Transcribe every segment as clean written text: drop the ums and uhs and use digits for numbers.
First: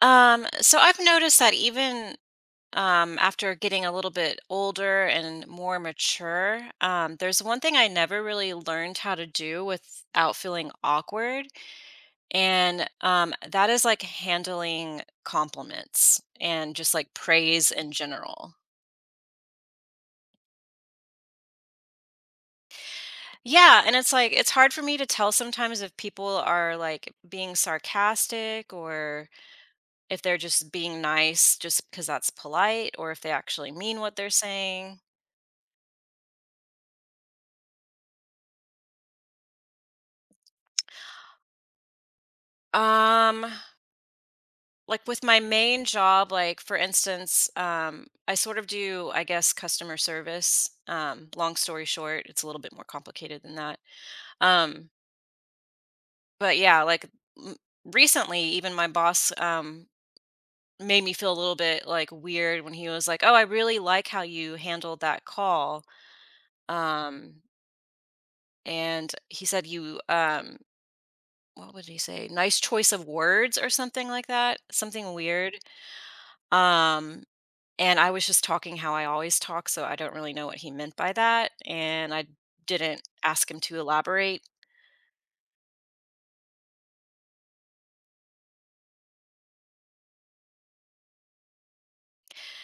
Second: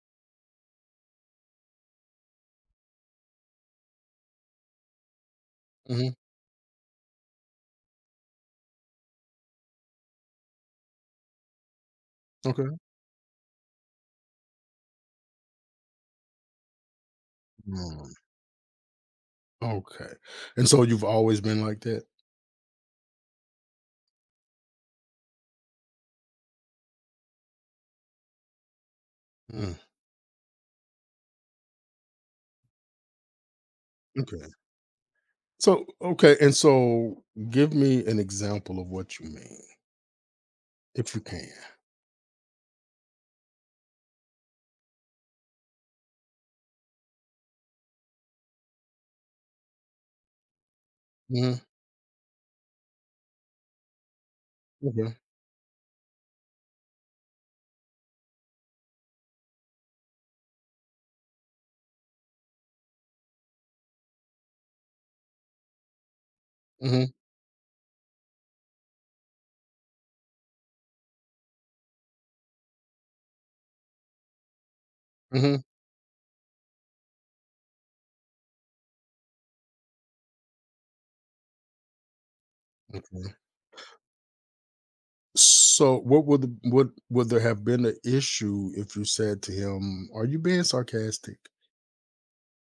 So I've noticed that even after getting a little bit older and more Mhm. mature, there's one thing I never really learned how to do without feeling awkward. Okay. And That is like handling compliments and just like praise in Mm, general. okay. And so you've always been like that? Yeah. And it's like, it's hard for me to tell sometimes if people are like being sarcastic or Mm, if they're just being nice just because that's polite or if they actually mean what they're okay. saying. So, okay, and so give me an example of what you mean, if you can. Um, like with my main job, like for instance, I sort of do, I guess, customer service. Long Mhm. story short, it's a little bit more complicated than that. Um, Okay. but yeah, like m- recently, even my boss, made me feel a little bit like weird when he was like, "Oh, I really like how you handled that call." Mhm. Um, and he said you, what would he say? Nice choice of words or something like that. Something weird. Mhm. Um, And I was just talking how I always talk, so I don't really know what he meant by that, and I didn't Okay. ask him to elaborate. So what would would there have been an issue if you said to him, "Are you being sarcastic?"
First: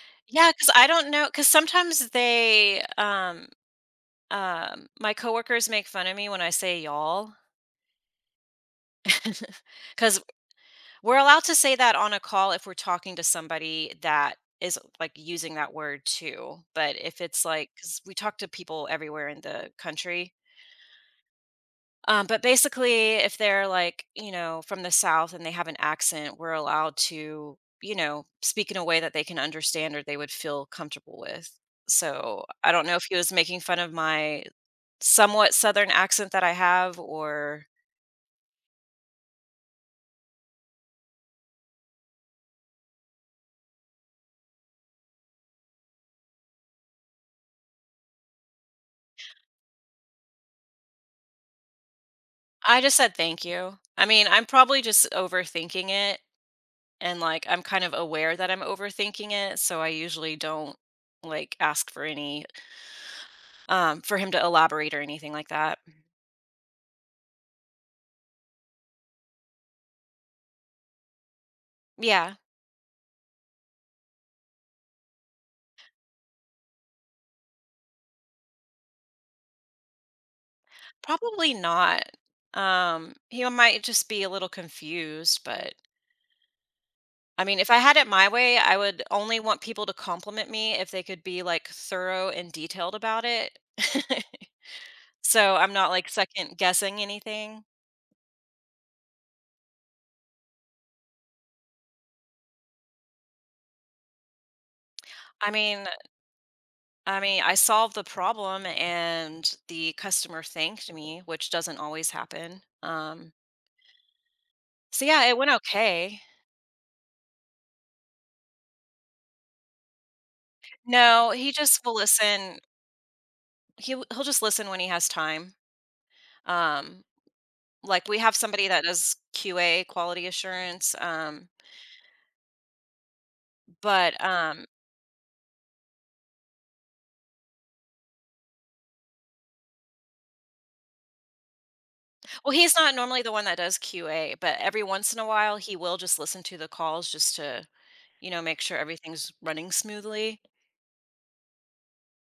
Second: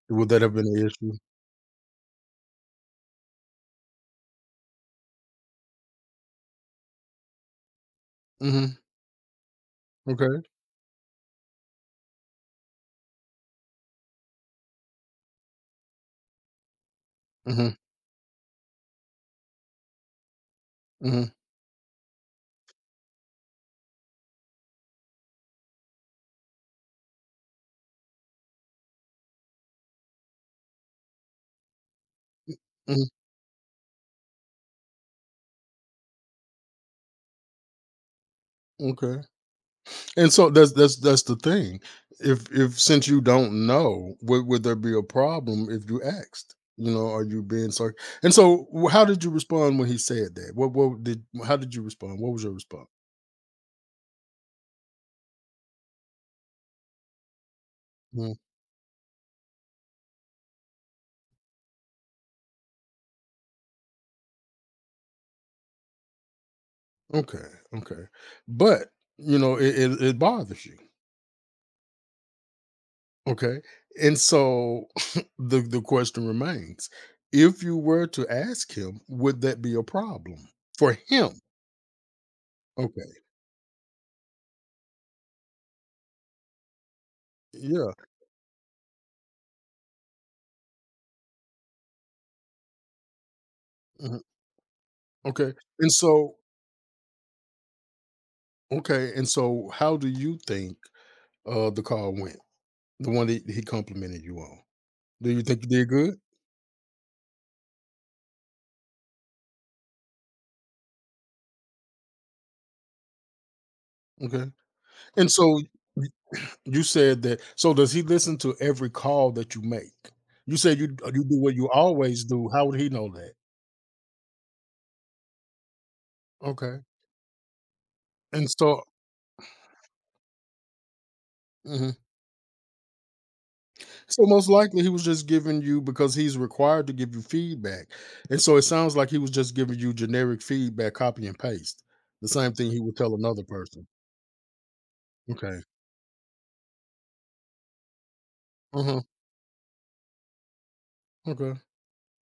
Would that Yeah, have been because I an don't know issue? know. Because sometimes they, my coworkers make fun of me when I say you all Mhm. because 'cause Okay. we're allowed to say that on a call if we're talking to somebody that is, like, using that word too, but if it's, like, Mhm. because we talk to people everywhere in the country. Mhm. But basically, if they're like, you know, from the South and they have an accent, we're allowed to, you know, speak in a way that they can understand or they would feel comfortable with. So I don't know Mhm. if he was making fun of my somewhat Southern accent that I have, or Okay. And so that's the thing. If since you don't know, would there be a problem if you asked? You know, are you being sarc? And so, how did you respond when he said that? What did how did you respond? What was your I response? just said thank you. I mean, I'm probably just overthinking it, and like I'm kind of Mm, aware that I'm overthinking it. So I usually don't like ask for any, for him to elaborate or anything like that. okay, okay, but it bothers you. Yeah. Okay, and so the question remains: if you were to ask him, would that be a problem for him? Probably not. Um, Okay, he might just be a little confused, but if I yeah, had it my way, I would only want people to compliment me if they could be like thorough and detailed about it. mhm, okay, So I'm not and like so second guessing anything. okay, and so how do you think the call went? The one that he complimented you on. Do you I think you mean, did good? I mean, I solved the problem and the customer thanked me, which doesn't always happen. Um, Okay. so yeah, And it went so y- okay. you said that, so does he listen to every call that you make? You said you No, do he what you just will always do. listen. How would he know that? He'll just listen when he has time. Okay. Um, Like, we have And somebody so that does QA, quality assurance, mhm, but, so most um likely he was just giving you because he's required to give you feedback. And so it sounds like he was just giving you generic feedback, copy and paste. The well, same thing he's he not would tell normally the one another that does person. QA, but every once in a while, Okay. he will just listen to the calls just to, you know, make sure Uh-huh. everything's running smoothly. Okay.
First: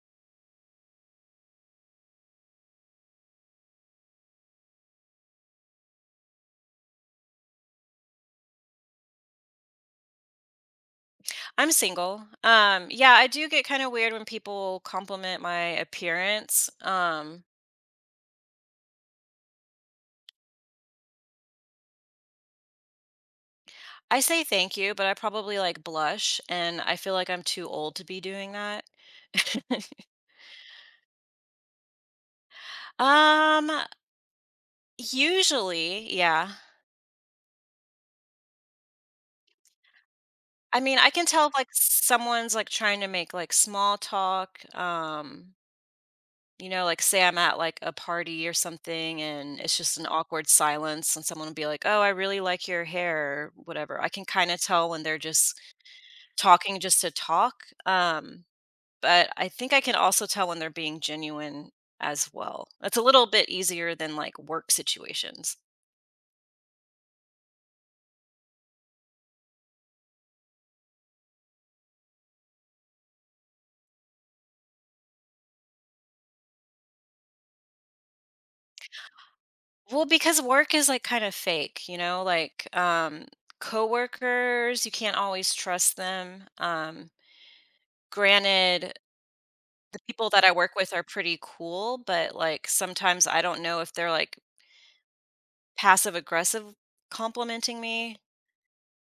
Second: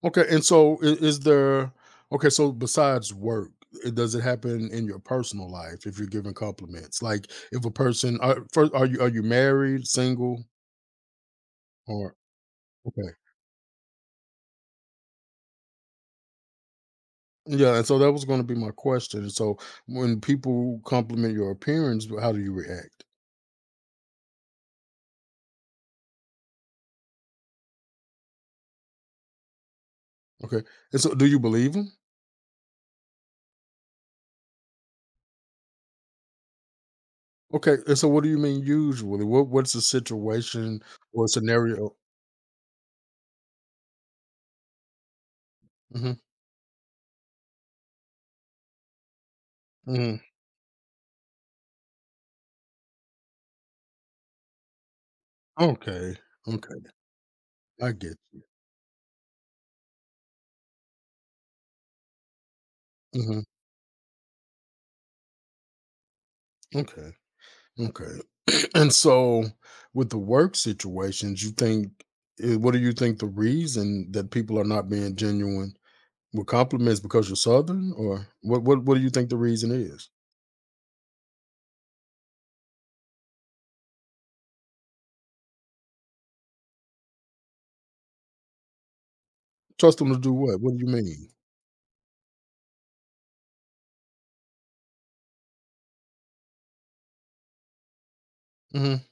Okay, and so is there, okay, so besides work, does it happen in your personal life if you're giving compliments? Like if a person are, first are you married, single I'm or single. Yeah, okay. I do get kinda weird when people compliment my appearance. Yeah, and so that was going to be my question. And so when people compliment your appearance, how do you react? I say thank you, but I probably, like, blush, and I feel like I'm too old to be doing that. Okay. And so do you believe them? Um, Usually, yeah. Okay. And so what do you mean usually? What's the I situation mean, I can or tell if, like, scenario? someone's, like, trying to make, like, small talk, Hmm. you know, like, say I'm at, like, a party or something, and it's just an Hmm. awkward silence, and someone will be like, "Oh, I really like your hair," or whatever. I can kinda tell when they're just Okay. talking Okay. just to talk, I get you. um, but I think I can also tell when they're being genuine as well. It's a little Hmm. bit easier than, like, work situations. Okay. Okay. And so with the work situations, what do you think the reason that people are not being genuine with compliments because you're southern, or what do you think the reason Well, is? because work is like kind of fake, you know, like coworkers, you can't always trust them. Granted, Trust the them to people do that I what? work What do you with are mean? pretty cool, but like sometimes I don't know if they're like passive aggressive complimenting me. Hmm.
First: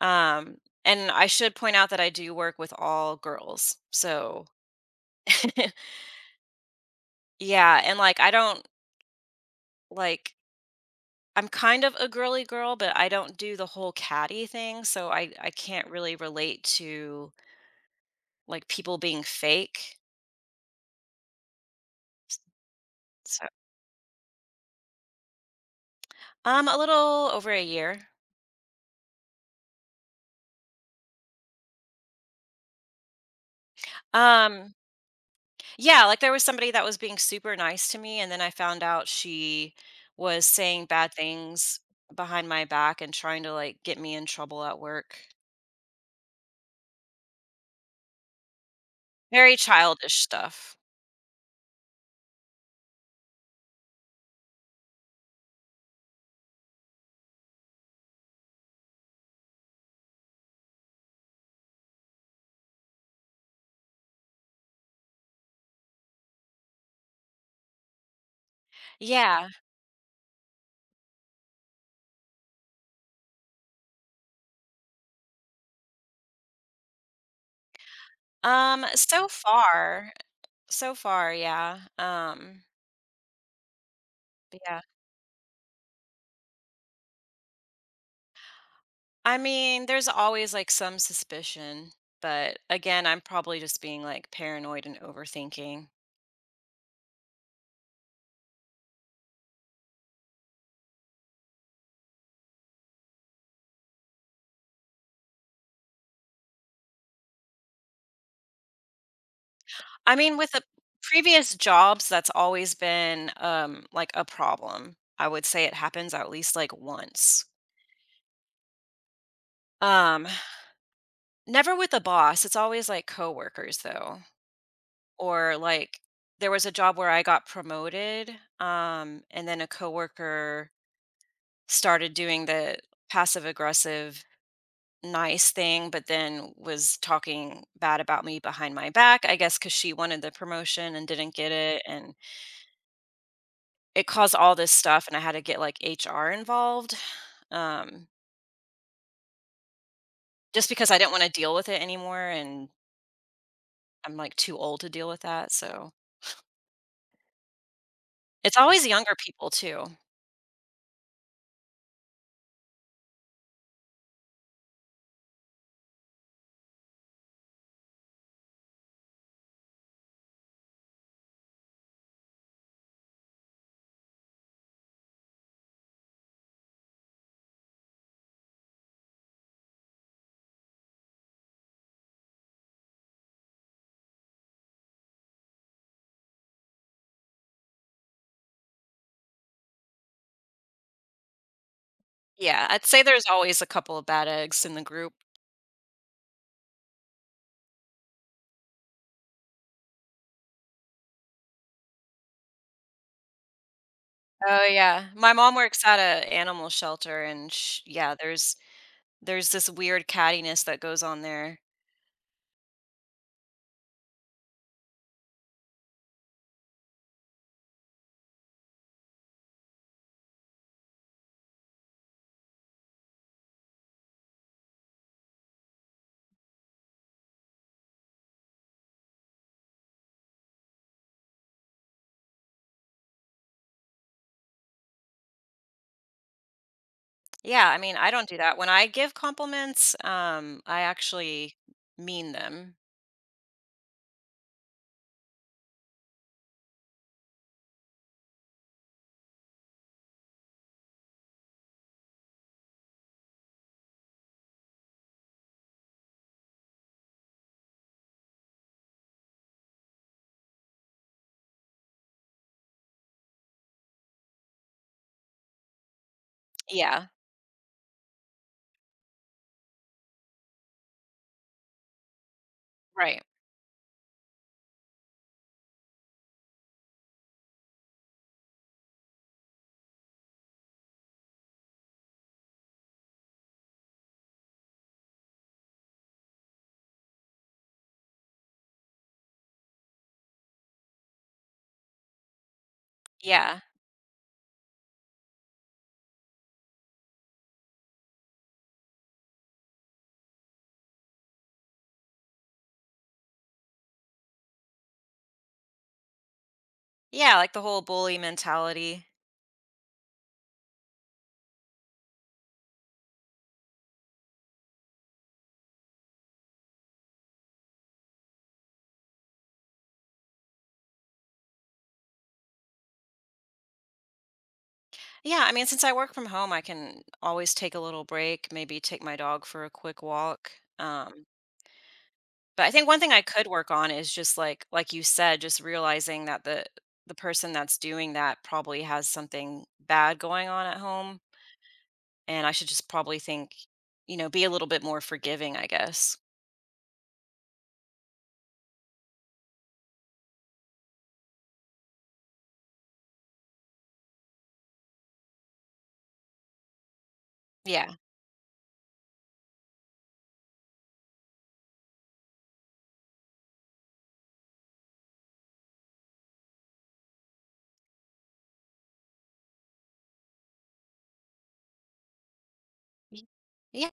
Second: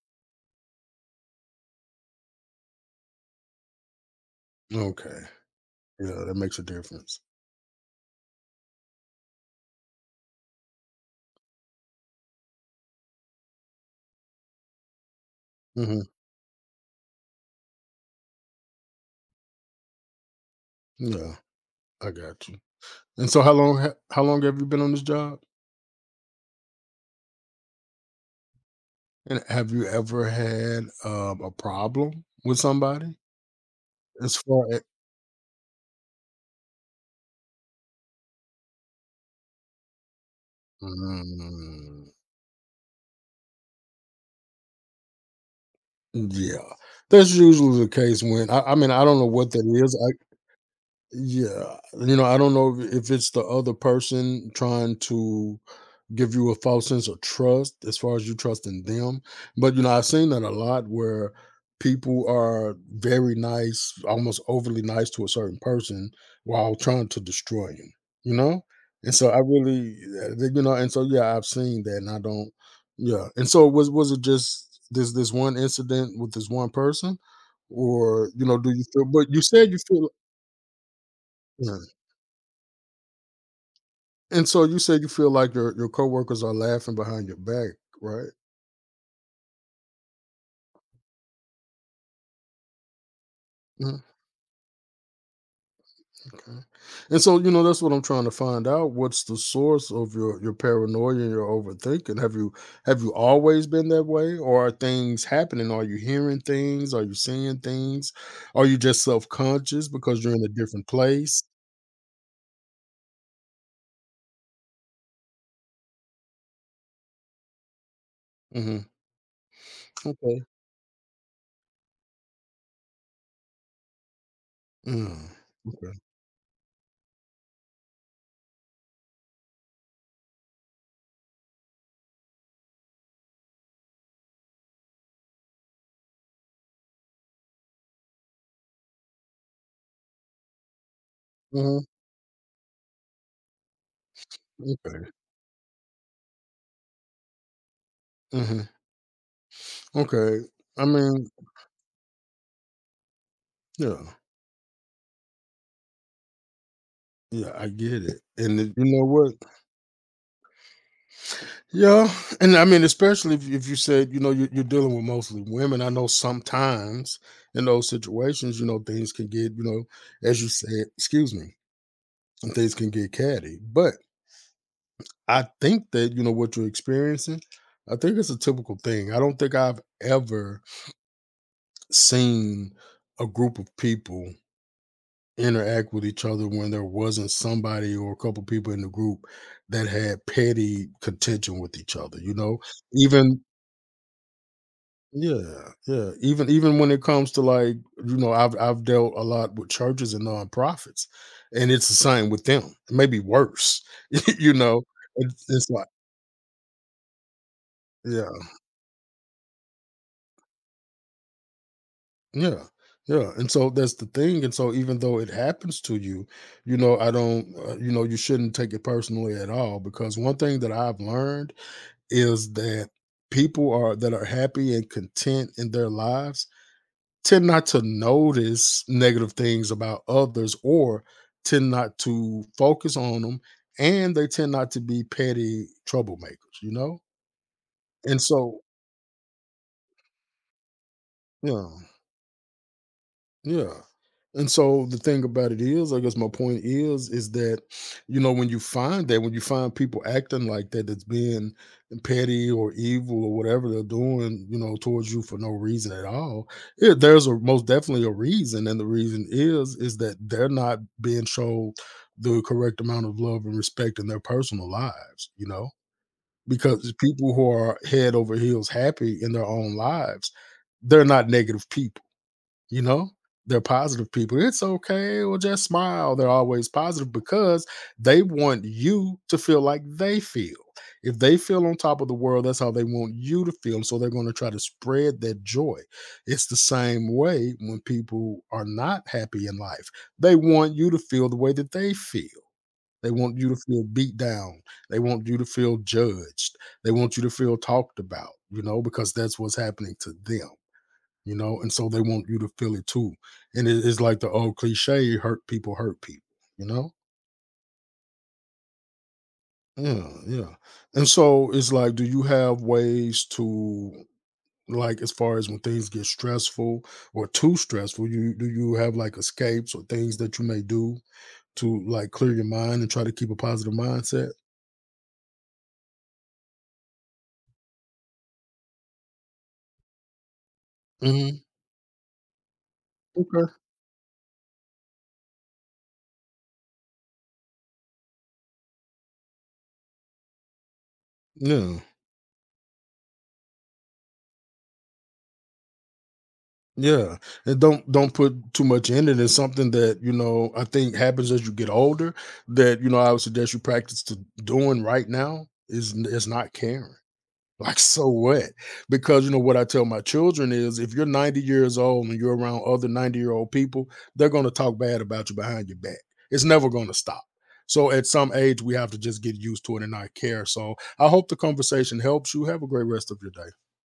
Um and I should point out that I do work with all girls. So, Okay. Yeah, that makes a difference. yeah, and like I don't like I'm kind of a girly girl, but I don't do the whole catty thing, so I can't Hmm. really relate to like people being fake. Yeah, I got you. And so So how long have you been on this job? A little over a year. And have you ever had a problem with somebody as far Um, as— yeah, like there was somebody that was being super nice to me, and then I found out she was saying bad things Mm, behind my back and trying to like get me in trouble at work. yeah, that's usually the case when I mean, I don't know what Very that is, childish I— stuff. yeah, I don't know if it's the other person trying to give you a false sense of trust as far as you trust in them. But you know, I've seen that a lot where people are very nice, almost overly nice to a certain person while trying to destroy you, you know? And so I Yeah. really and so yeah, I've seen that and I don't— yeah. And so was it just this one incident with this one person? Or, do you Um, feel— but so you said you feel— far, so far, yeah. yeah. Um, And but so you yeah. said you feel like your coworkers are laughing behind your back, right? I mean, there's always like some suspicion, but again, I'm probably just Mm-hmm. being like paranoid and overthinking. Okay. And so, that's what I'm trying to find out. What's the source of your paranoia and your overthinking? Have you always been that way, or are things happening? Are you hearing things? Are you seeing things? Are you just self conscious I because you're mean, in a with the different place? previous jobs, that's always been, like, a problem. I would say it happens at least, like, once. Hmm. Um, Okay. Never with a boss, it's always, like, coworkers, though, Mm. or, Okay. like, there was a job where I got promoted, and then a coworker started doing the passive aggressive nice thing, but then was talking bad about me behind my back, I guess because she wanted the promotion and didn't get Hmm. it, and it caused all this stuff, Okay. and I had to get, like, HR involved, um, Hmm. Okay. just I because I didn't wanna mean, deal with it anymore, and I'm, yeah, like, too old to deal with that, so yeah, I get it. it's And you always know younger what? people too. Yeah, and I mean, especially if you said, you're dealing with mostly women. I know sometimes in those situations, you know, things can get, as you said, excuse me, and things can get catty. But I think that, you know, what you're experiencing, I think it's a typical thing. I don't think I've ever seen a group of people interact with each other when there wasn't somebody or a couple people in the group that had petty contention with each other, you know, Yeah, I'd say there's even— always a couple of bad eggs in the group. Yeah, yeah. Even when it comes to like, you know, I've dealt a lot with churches and nonprofits, and it's the same with them. Maybe worse, you Oh, know. yeah. My It's, mom it's works like, at a animal shelter, and sh yeah, yeah, there's this weird cattiness that goes on there. yeah, yeah. And so that's the thing. And so even though it happens to you, I don't, you shouldn't take it personally at all, because one thing that I've learned is that people are that are happy and content in their lives tend not to notice negative things about others, or tend not to focus on them, and they tend not to be petty troublemakers, you know? Yeah, I mean, I And don't do that. so, When I give compliments, I actually yeah. mean them. Yeah. And so the thing about it is, I guess my point is that, when when you find people acting like that, that's being petty or evil or whatever they're doing, towards you for no reason at all, yeah, there's a most definitely a reason. And the reason is that they're not being shown the correct amount of love and respect in their personal lives, because Yeah, people who are head over heels happy in their own lives, they're not negative people. you know right. they're positive people. It's okay, well, just smile. They're always positive because they want you to feel like they feel. If they feel on top of the world, that's how they want you to feel, so they're going to try to spread that joy. It's the same way when people are not happy in life, they want you to feel the way that they feel. They want you to Yeah. feel beat down. They want you to feel judged. They want you to feel talked about, because that's what's happening to them, and so they want you to feel it too. And it is like the old cliche, hurt people, you know? Yeah, like the whole bully mentality. Yeah, yeah. And so it's like, do you have ways to, like, as far as when things get stressful or too stressful, you do you have like escapes or things that you may do to, like, clear your mind and try to keep a positive mindset? Yeah, I mean, since I work from home, I can always take a little break, maybe take my dog for a quick walk. Um, Hmm. but I think one thing I Okay. could work on is just like you said, just realizing that the person that's doing that probably has something bad going on at home, Yeah. and I should just probably think, you know, be a little bit more forgiving, I guess. Yeah, and don't put too much in it. It's something that I think happens as you get older. That I would suggest you practice to doing right now is not caring. Like, Yeah. so what? Because you know what I tell my children is, if you're 90 years old and you're around other 90-year-old people, they're going to talk bad about you behind your back. It's never going to stop. So at some age we have to just get used to it and not care. So I hope the conversation helps you. Have a great rest of Y- your day. Yeah,